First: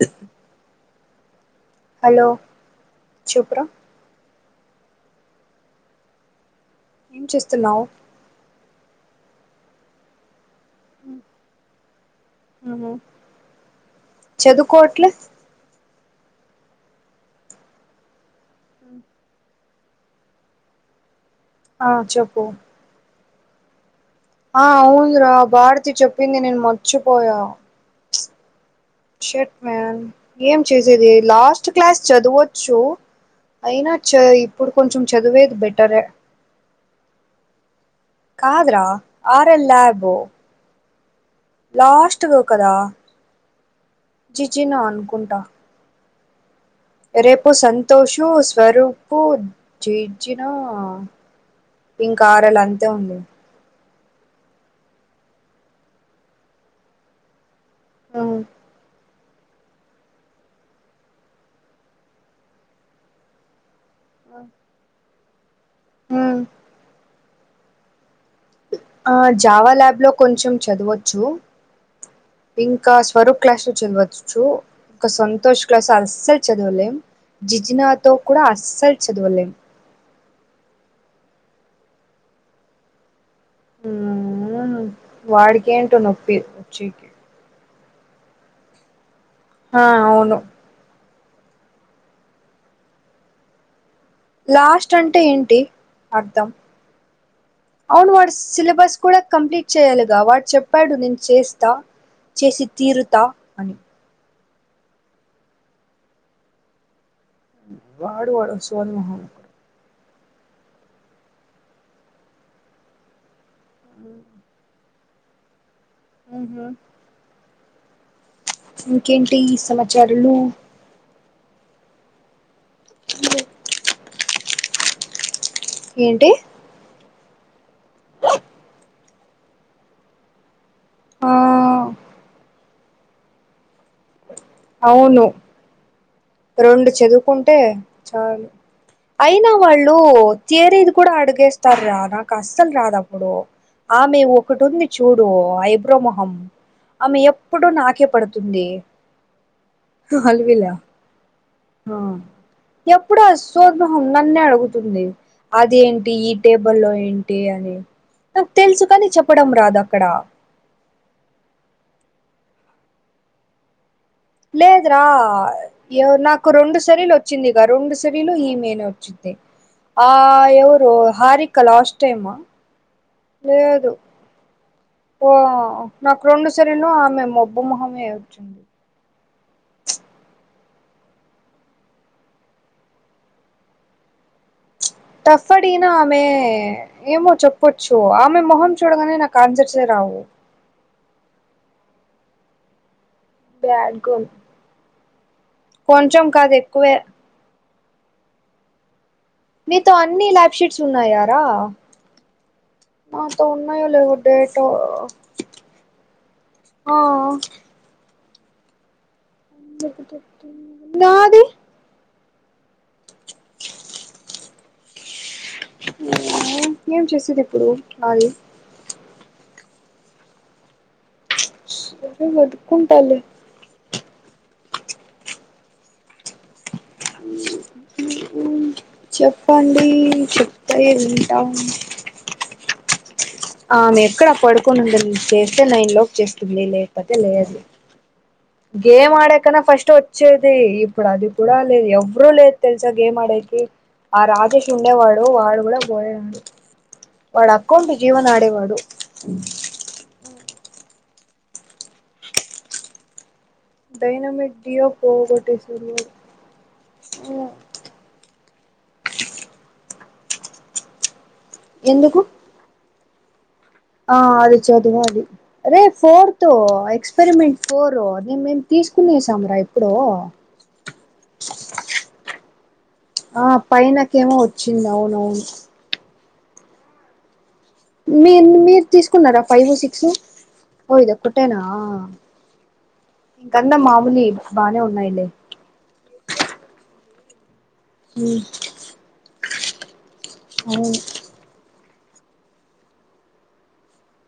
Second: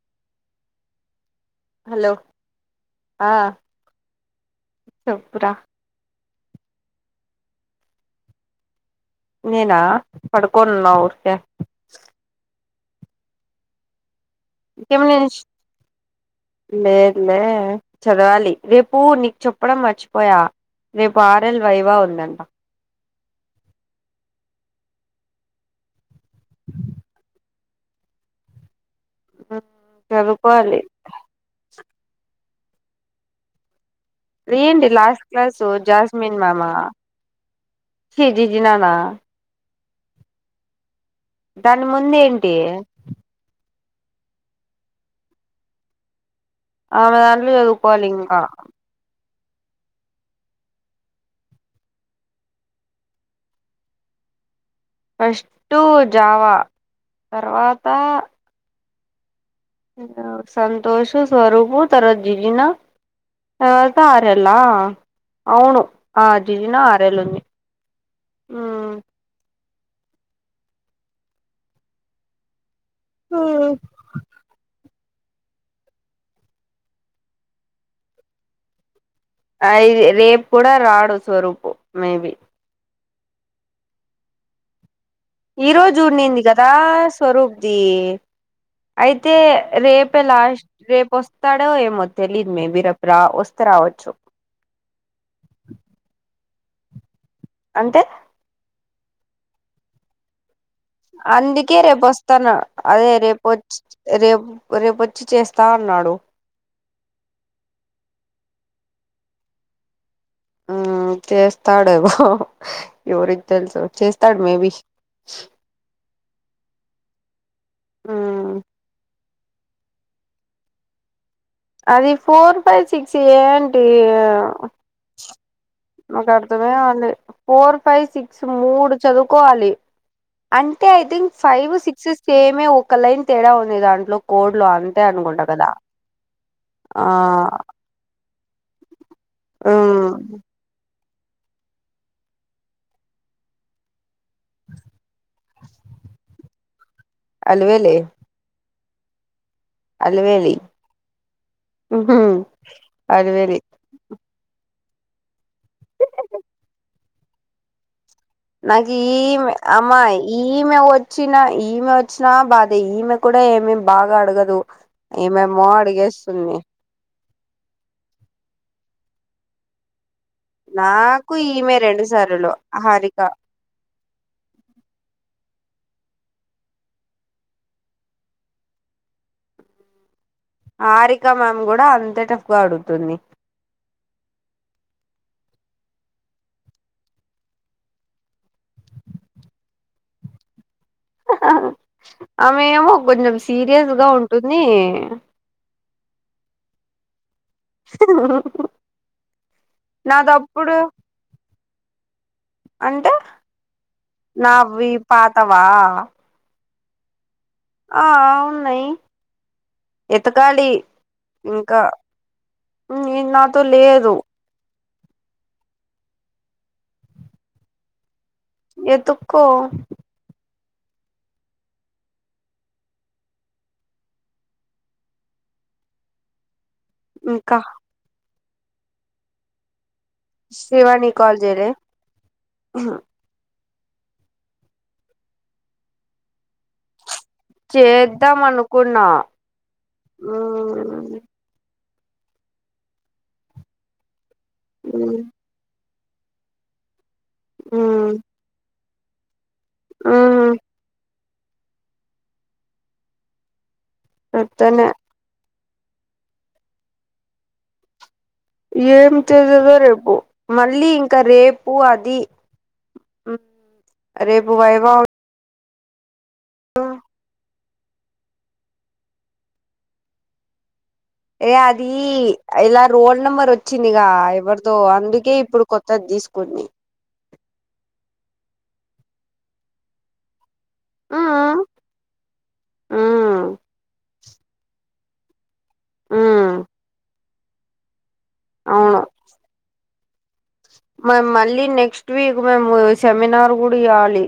[inaudible] Hello చెప్పురా చెప్పు రా. ఏం చేస్తున్నావు. నేనా పడుక్ కొన్నా ఊర్కే అవునా చదుకోట్లే మే మే చదావాలి రేపూ నీక్ చెప్ చెప్పడం మర్చిపోయా రేప్ పారెల్ ఆ వైవా ఉందంట చెప్పు ఆ ఉందిరా భారతి చెప్పింది నేను మర్చిపోయా షట్ మ్యాన్ ఏం చదువుకోవాలి చేసేది లాస్ట్ క్లాస్ చదవచ్చు అయినా చి ఇప్పుడు ఏంటి కొంచెం లాస్ట్ చదివేది క్లాసు బెటరే జాస్మిన్ మ్యామా ఛీ కాదురా జిజినానా ఆర్ ఎల్ లర్ ఓ దాని ముందు లాస్ట్ గే ఏంటి కదా జి జీ నే అన్కుంట ఆమె రేపు దాంట్లో చదువుకోవాలి సంతోషు ఇంకా స్వరూపు చీర్చిన ఇంకా ఆరల అంతే ఉంది ఫస్టు జావా తర్వా తా ఉమ్, సంతోషు స్వరూపు తరువాత జీజీనా తర్వాత అరల్లా అవును ఆ ఉమ్. జిజి నా ఆరేలుంది ఆ జావా లాగ లో కొంచెం చదవచ్చు పింక్ ఇంకా స్వరూప్ క్లాస్ లో చదవచ్చచ్చు ఒక సంతోష్ క్లాసులో అస్సలు చదవలేం జిజనాతో కూడా అస్సలు చదవలేం అయి రేపు కూడా రాడు స్వరూపు మే బీ మ్మ్ హ్మ్ ఈ రోజు ఉండింది కదా స్వరూప్ది అయి తే ఆ రేపు అవును లాస్ట్ రేప వస్త తడో ఏమో తెలీదు మే బి రేపురా వస్తే రావచ్చు లాస్ట్ అంటే ఏంటి అర్థం అంటే అవును వాడు సిలబస్ కూడా కంప్లీట్ చేయాలిగా వాడ్ చెప్ అందుకే రేపు వస్తాను అదే తీరుతా రేపు అని వచ్చి రేపు రేపొచ్చి చేస్తా అన్నాడు, వాడు వాడొ సోది మోహం హ్మ్ చేస్తాడే బ ఎవరి తెలుసు చేస్తాడు మేబీ ఊహు మ్మ్ టీ సమచారులు అది ఫోర్ ఫైవ్ సిక్స్ ఏంటి ఆ ఏంటి నాక్ అర్థమే అవంది ఫోర్ ఫైవ్ సిక్స్ మూడు చదువుకోవాలి అంటే ఐ థింక్ ఫైవ్ ఆ సిక్స్ సేమే ఒక్కలయిన్ తేడా ఉంది దాంట్లో కోడ్లు అంతే అనుకుంట కదా రొండు ఆ చదువుకుంటే చాలు అయినా వాళ్ళు ఉమ్ తియరీ కూడా అడిగేస్తారు రా నాకు అస్సలు రాదప్పుడు ఆ మె ఒకటి ఉంది చూడు ఐబ్రో మొహం ఆమె ఎప్పుడు అలివేలే నాకే పడుతుంది. హా అలివేలి అల్వెలా ఆ ఉహు ఎప్పుడు ఆ అలివేలి సోది మొహం నన్నే అడు గుతుంది అదేంటి ఈ టేబుల్ లో ఏంటి అని తెలుసు నాకు కాని చెప్పడం ఈమె రాదు అమ్మా అక్కడ ఈమె వచ్చిన ఈమె వచ్ న బాదే ఈమే కూడా ఏమేమ్ లేద్రా ఎవరు నాకు అడిగేస్తుంది రెండు సనిలు చ్చింది గ రెండుసరిలో ఈమేనే వచ్చింది ఆ ఎవరు నాకు హారిక ఈమె లాస్ట్ రెండు టైము సార్లు హారిక లేదు ఓ నాకు రెండు సరిలు ఆమె మొబ్బు మొహమే వచ్చింది ప్చ్ హారిక మ్యామ్ గుడా అంతే టఫ్ గా అడుగుతుంది టఫ్ అడిగినా ఆమె ఏమో చెప్పొచ్చు ఆమె మొహం చూడగానే నాకు ఆన్సర్సే రావు హహ ఆమె ఎమో కొంచెం సీరియస్ బ్యాడ్ గా గర్ల్ ఉంటుంది కొంచెం కాదు ఎక్కువే నీతో అన్ని ల్యాబ్ నాదప్పుడు షీట్స్ ఉన్నాయా రా అంటే లేవో డేట్ నావి పాతవా ఆ ఆ ఉన్నయ్ నాది నీది నాతో లేదు ఏం చేసేది ఇప్పుడు నాది ఎతుక్కో సరే వెత్కుంటాలే ఇంకా ఉమ్ చెప్పండి చెప్తే శ్రీవాని కాల్ వింటాం చెయలే ఆమె ఎక్కడ పడుకొనీంటది చేస్తే నైన్ లోపు చేస్తుంది లేక చేద్దాం అనుకున్నా గేమ్ ఆడేకన్న ఫస్ట్ వచ్చేది ఇప్పుడు అది కూడా ఆ లేద్ ఎవ వృ లేరు తెల్సా గేమ్ ఆడేకి ఆ రాజేష్ ఉండేవాడు వాడు కూడా పోయాడు వాడా అకౌంటు జీవన్ ఆడేవాడు [inaudible] డైనమిక్ టీయో అట్లనే ఫోగోటీస్ ఉమ్ ఏమి చేసేదో రేపు మళ్ళీ ఇం ంకా రేపు అది ఎందుకు ఉం ఆ అది చదవాలి రే ఫోర్త్ ఎక్స్పెరిమెంట్ ఫోర్ నేను మేము తీసుకునేసాము రా ఎప్పుడో ఏ అది ఇలా రోల్ ఆ నెంబర్ వచ్చిందిగా పైనకేమో ఎవరిదో వచ్చింది అందుకే అవునవును ఇప్పుడు కొత్తది తీసు కొంది మీరు మీరు తీసుకున్నారా ఫైవ్ సిక్స్ ఓ ఇది ఒక్కటేనా ఉమ్ ఉమ్ ఇంకందమ్ మాములి బానే ఉన్నాయిలే ఆ ఉమ్ మరి మళ్ళీ నెక్స్ట్ వీక్ మేము సెమినార్ కూడా ఇయ్యాలీ.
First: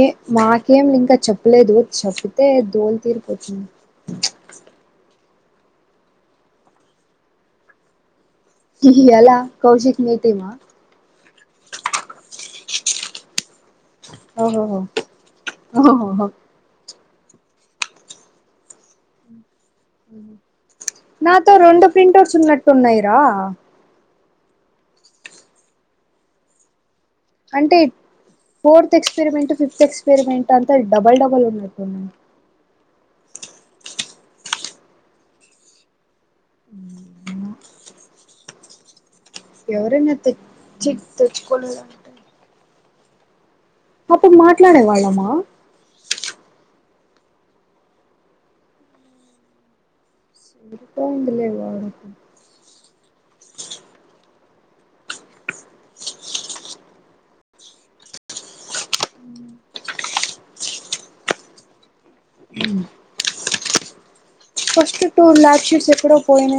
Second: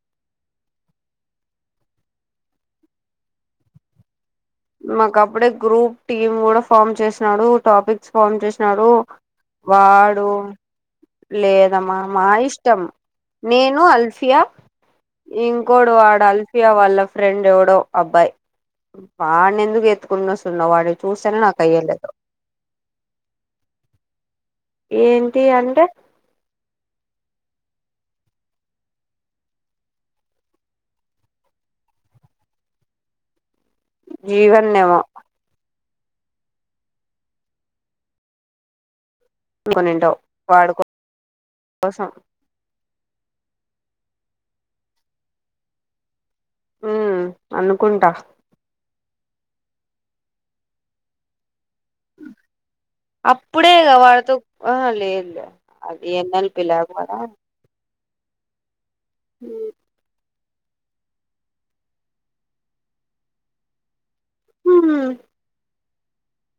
ఏ మాకేం ఇంకా చెప్పలేదు చెప్పితే దోల్ తీరిపోతుంది మాక్ ఒకప్పుడే గ్రూప్ టీమ్ కూడా ఫామ్ చేసినాడు టాపిక్స్ ఫోన్ చేసినాడు ఎలా కౌశిక్ మీ వాడు టీమా లేదమ్మా మా ఇష్టం నేను అల్ఫియా ఓహోహో ఇంకోడు వాడు ఓహోహో అల్ఫియా వాళ్ళ ఫ్రెండ్ ఎవడో అబ్బాయి వాన్ని ఎందుకు ఎత్తుకుని వస్తున్నావ్ వాడిని చూస్తేనే నాతో నాకు రెండు అయ్యలేదు ప్రింటర్స్ ఉన్నట్టు ఉన్నాయిరా ఏంటి అంటే అంటే ఫోర్త్ ఎక్స్పెరిమెంట్ ఫిఫ్త్ ఎక్స్పెరిమెంట్ అంతా డబల్ డబల్ ఉన్నట్టుఉంది జీవన నేమో ఎవరనా అనుకునింటావు వాడి తెచ్చి కోసం తెచ్చుకోలేదంటే అప్పుడు మాట్లాడే వాళ్ళమా ఉ అనుకుంటా సరిపోయిందిలే అప్పుడే వాడితో ఆ అ లే ఇలే అది ఏ నలపిలే ఆకువారా హ ఫస్ట్ టూర్ ల్యాక్షస్ ఎప్పుడ పోయినా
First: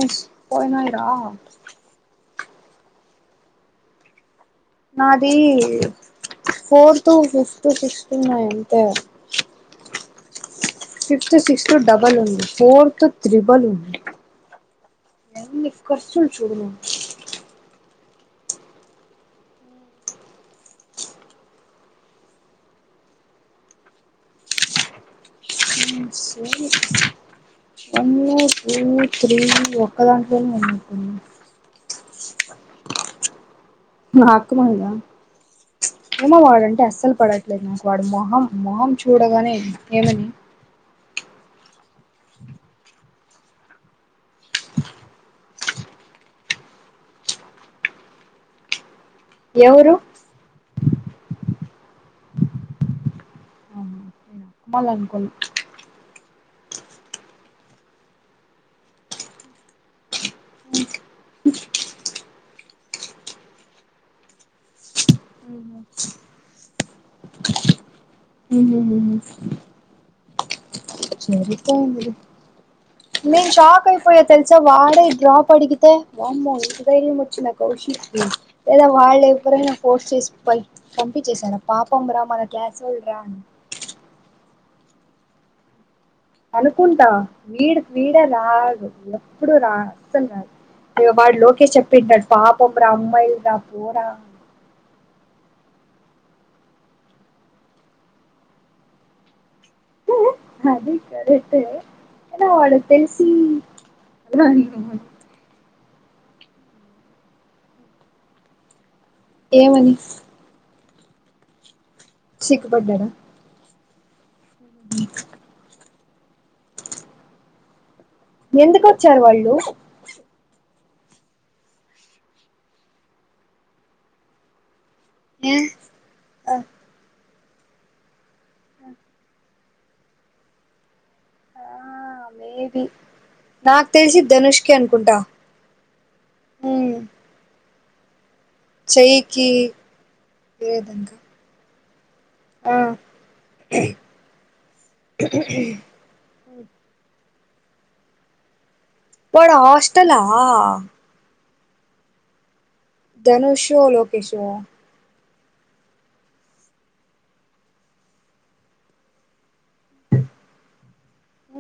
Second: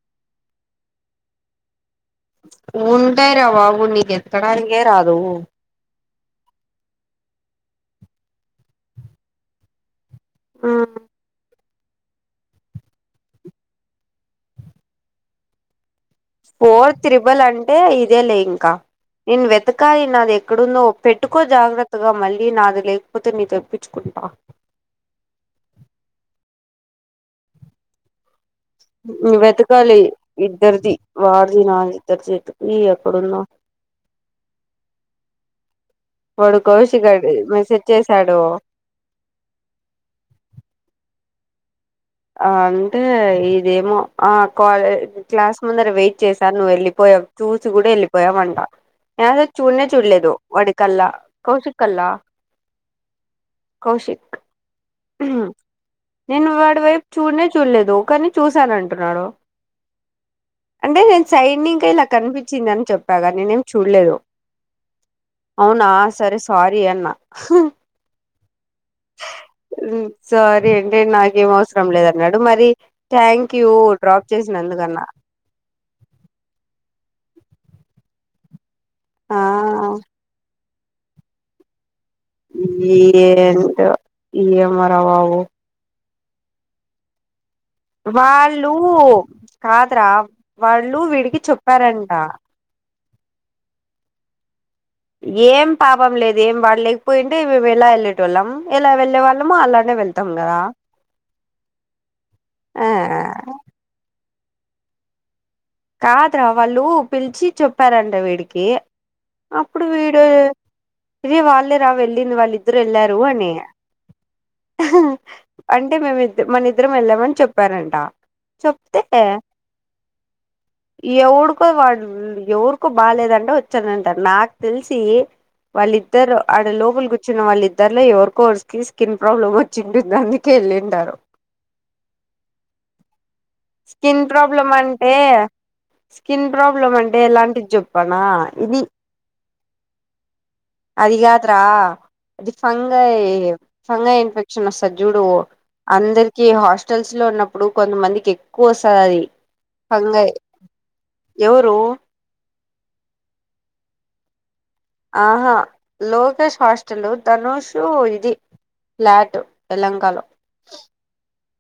పోయినాయ రా ఉంటయి రా బాబు నీకెందుకు క్కనాలకే రాదు ఫోర్ టూ ఫిఫ్టీ సిక్స్టీ ఉన్నాయంటే ఫిఫ్త్ సిక్ టు డబల్ ఉంది ఫోర్ త్రిబల్ ఉంది [inaudible] నువ్వు ఫోర్ త్రిబల్ అంటే ఇ ఇదే లే ఇంకా నేను వెతకాయి నాది ఎక్కడుందో పెట్టుకో జాగ్రత్తగా మళ్ళీ నాది లేకపోతే నీ తెప్పించుకుంటా స్ హ్ మ [inaudible] వెతకాలి ఇద్దర్ది వార్ది నాది టాచెత్ నా అకుమంద ఉమ వాడు వాడంటే కౌశిక్ అస్సలు గాడు పడట్లేదు నాకు మెసేజ్ వాడు మొహం చేసాడు మొహం చూడగానే ఏమని ఆ అంటే ఇదేమో ఆ క్లాస్ ముందర వెయిట్ చేశారు నువ్వు వెళ్ళిపోయావు చూసి కూడా వెళ్ళిపోయావంట ఏద చూడనే ఎవరు చూడలేదు వడికల్లా కౌ కలా కౌశక్ నేను అక్మల్ నిన్న వడ అటు వైపు చూడనే చూడలేదు కాని చూసాను అంటున్నాడు అంటే నేను సైడ్ ఇంకా ఇలా కనిపించింది అని చెప్పాగా నేనేం చూడలేదు అవునా అనుకున్నా సరే సారీ అన్నా హ ఉ సరే సరిపోయింది లే నేను థ్యాంక్ యూ షాక్ అయిపోయా డ్రాప్ తెలిసా చేసినందుకన్నా వాడే డ్రాప్ అడిగితే వామ్మో ఇంత ధైర్యము ఇచ్చినా కౌశిక్ కి లేదా వాళ్ళు ఆ ఎవరైనా పోర్స్ చేసి పై పంపి చేశారా పాప పాపం రా మన క్లాస్ ఒళ్ళు రా అని ఈ ఏమోరా బాబు అనుకుంటా వీడు వీడే వాళ్ళు రాదు ఎప్పుడు రా కాదురా అసలు రాదు వాళ్ళు వాడు వీడికి ఇంకా లోకేష్ చెప్పారంట చెప్పింటాడు పాపం రా అమ్మాయిలు అయిందా పోరా ఏం పాపం లేదు ఏం వాడలేకపోయింటే మేము ఎలా వెళ్ళే టోల్లం ఎలా వెళ్ళే వాళ్ళం అది కరెక్ట్ ఏ కానీ వాడు ఆ తెలిసి అయిన నేను కాదురా వాళ్ళు పిలిచి చెప్పారంట వీడికి అప్పుడు ఏమని వీడు ఇది వాళ్ళే రా వెళ్ళింది వాళ్ళ ఇద్దరు సిగ్గుపడ్డాడా వెళ్లారు అని ఆన్ అంటే మేము ఇద్ద మన ఇద్దరం వెళ్ళామని చెప్పారంట ఎందుకు వచ్చారు వాళ్ళు ఎవరికో వాడు ఎవరికో బాగాలేదంటే వచ్చారంటా నాకు తెలిసి వాళ్ళిద్దరు ఆ ఆడ లోపల కు ఇంకా వాళ్ళిద్దరులో ఎవరికోరీకి స్కిన్ ప్రాబ్లమ్ వచ్చింటుంది అందుకే వెళ్ళి ఉంటారు ఆ మేబి నాకు తెలిసి స్కిన్ ప్రాబ్లం ధనుష్కి అంటే అనుకుంటా స్కిన్ ప్రాబ్లం ఉమ్, అంటే ఎలాంటి చెప్పనా ఇది చెయ్యికి లేదంక అదికాద్ రా అది ఆ ఫంగై ఫంగై ఇన్ఫెక్షన్ వస్తాది జూడు అందరికీ ఈ హాస్టల్స్ లో ఉన్నప్పుడు కొంతమందికి ఎక్కువ వస్తది అది వాడు హాస్టలా ఫంగై ఎవరు ధనుష్ ఉ లోకేష్ ఊ ఆహా లోకేష్ హాస్టలు ధనుషు ఇది ఫ్లాట్ యెల్హంక లో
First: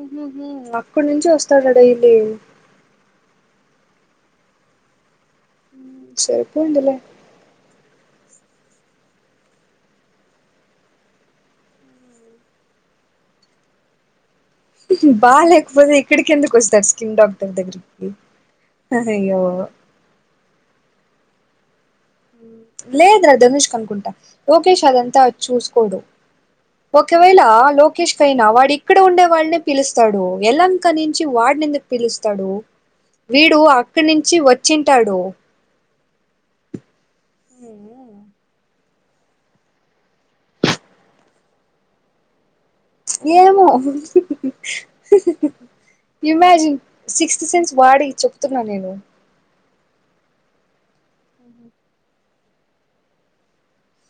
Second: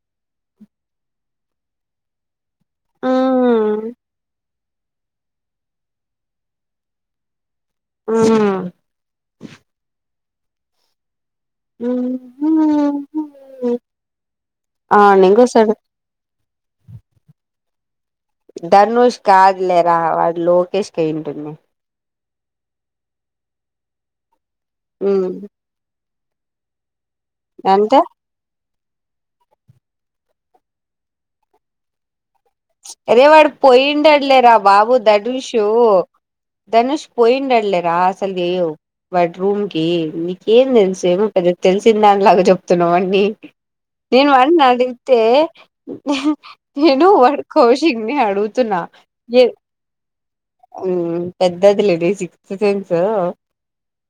ఉహుహు అక్కడి నుంచి వస్తాడ డైలీ ఉమ్... ఉమ్ సరిపోయింది లే ఉమ్ ఉమ్ బాలేకపోతే ఇక్కడికి కిందకొస్తారు స్కిన్ డాక్టర్ దగ్గరకి ధనుష్ కాదులేరా వాడు లోకేష్ కి అయి ఉంటుంది లేదురా ధనుష్కనుకుంటా లోకేష్ అదంతా చూస్కోడు. ఒకవేళ అంటే లోకేష్కైనా వాడి ఇక్కడ ఉండే వల్లే పిలుస్తాడు ఎలంక నుంచి వాడ్నేందుకు పిలుస్ అరే వాడు పోయిండడు నుంచి లేరా బాబు వచ్చింటాడు ధనుషూ ధనుష్ పోయిండడు లేరా అసల్ లేవ్ బెడ్ రూమ్కి నీకేం తెలుసేం పెద్ద తెలిసిన దానిలాగా చెప్ తున్నావ్ అన్ని ఏమో నేను వాడ్ని అడిగితే నే ఇమాజిన్ నేను వాడు సిక్స్త్ సెన్స్ వాడి కౌశిక్గా చెప్తున్నా అడుగుతున్న నేను ఏ హ్మ్ పెద్దది లేదే సిక్స్త్ సెన్స్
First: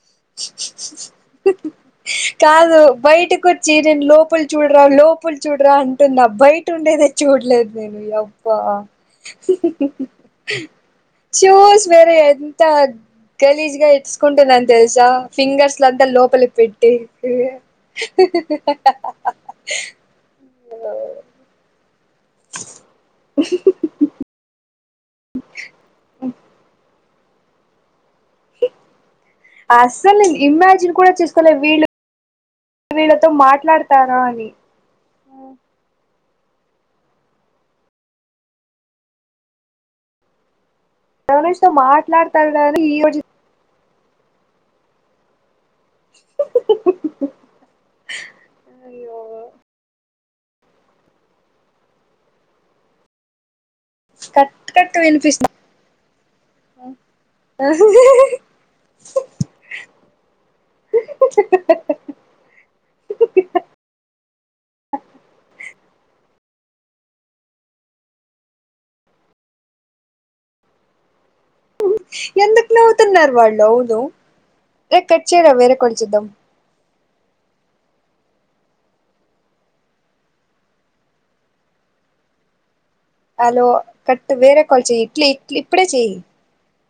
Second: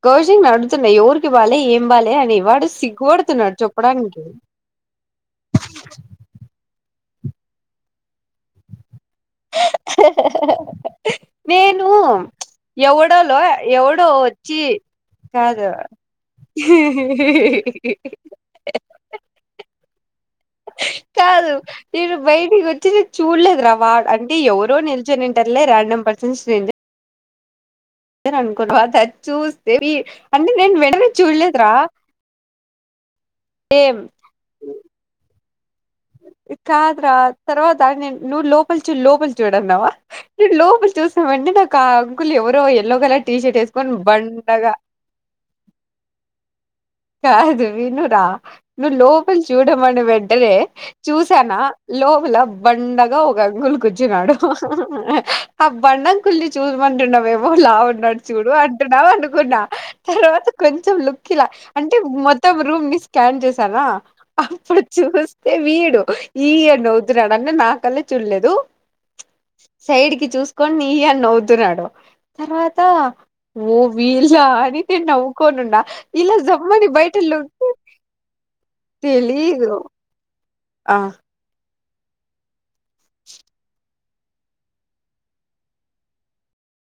కౌశిక్ అడుగుతున్నా ఎవరికి బాలే ఏం బాలే అని వాడు కాదు బయటికి సిగ్గుపడుతున్నాడు వచ్చి నేను చెప్పడానికి లోపల చూడరా లోపల చూడరా అంటున్నా బయట ఉండేదే చూడ్లేదు నేను నియబ్బ చూస్ నేను వేరే ఎంత ఎవడోలో గలీజ్గా ఎవడో ఇట్స్కుంటుద వచ్చి తెల్సా కాదు ఫింగర్స్ లంతా లోపల పెట్టి కాదు. నేను బయటికి వచ్చి నేన్ చూడ్లేదురా వ అంటే ఎవరో నిల్ [inaudible] రాండమ్ పర్సన్ స్ట్రేంజర్ ఇద్దర్ అనుకున్నాం అద చూస్తేవి అస్సలు అంటే నేను ఇమాజిన్ వెంటనే కూడా చేసుకోలే చూడ్లేదురా వీళ్ళు వీళ్ళతో ఏం మాట్లాడతారా అని ఇ కాదురా తర్వాత నెన్ నువ్ లోపల్చుడ్ లోపల్చుడ్ అన్నవా లోపల్ చూస్న వెంటనే రమేష్ తో నాక్ ఆ అంకులు మాట్లాడతాడా ఎవరో అని ఈ ఎల్లో రోజు కలర్ టీషర్ట్ ఎస్ కొన్ బండగా కాదు వినురా నువ్ అయ్యో లోపల్ చూడమని వెంటనే చూసానా లోపల బండగా ఒక అంకుల్ కూర్చున్నాడు. కట్ కట్ వినిపిస్తా ఆ బండం అంకుల్ని చూడమంటున్నావేమో లావు ఉన్నాడు చూడు అంటున్నావు అనుకున్నా తర్వాత కొంచెం లుక్ ఇలా అంటే మొత్తం రూమ్ని స్కాన్ చేసానా అప్పుడు చూస్తే వీడు ఈ అని నవ్వుతున్నాడు అంటే నాకల్లే చూడ్లేదు సైడ్కి చూస్కొని ఈ అని నవ్వు తున్నాడు. ఎందుకు తర్వాత నవ్వుతున్నారు వాళ్ళు ఓ అవును వీళ్ళ అని రే నేన్ కట్ చేయరా వేరే నవ్వుకోనున్న కాల్ చేద్దాం ఇలా బయటలో తెలిదు. ఆ హలో కట్ వేరే కాల్ చేయి ఇట్లే ఇప్పుడే చెయి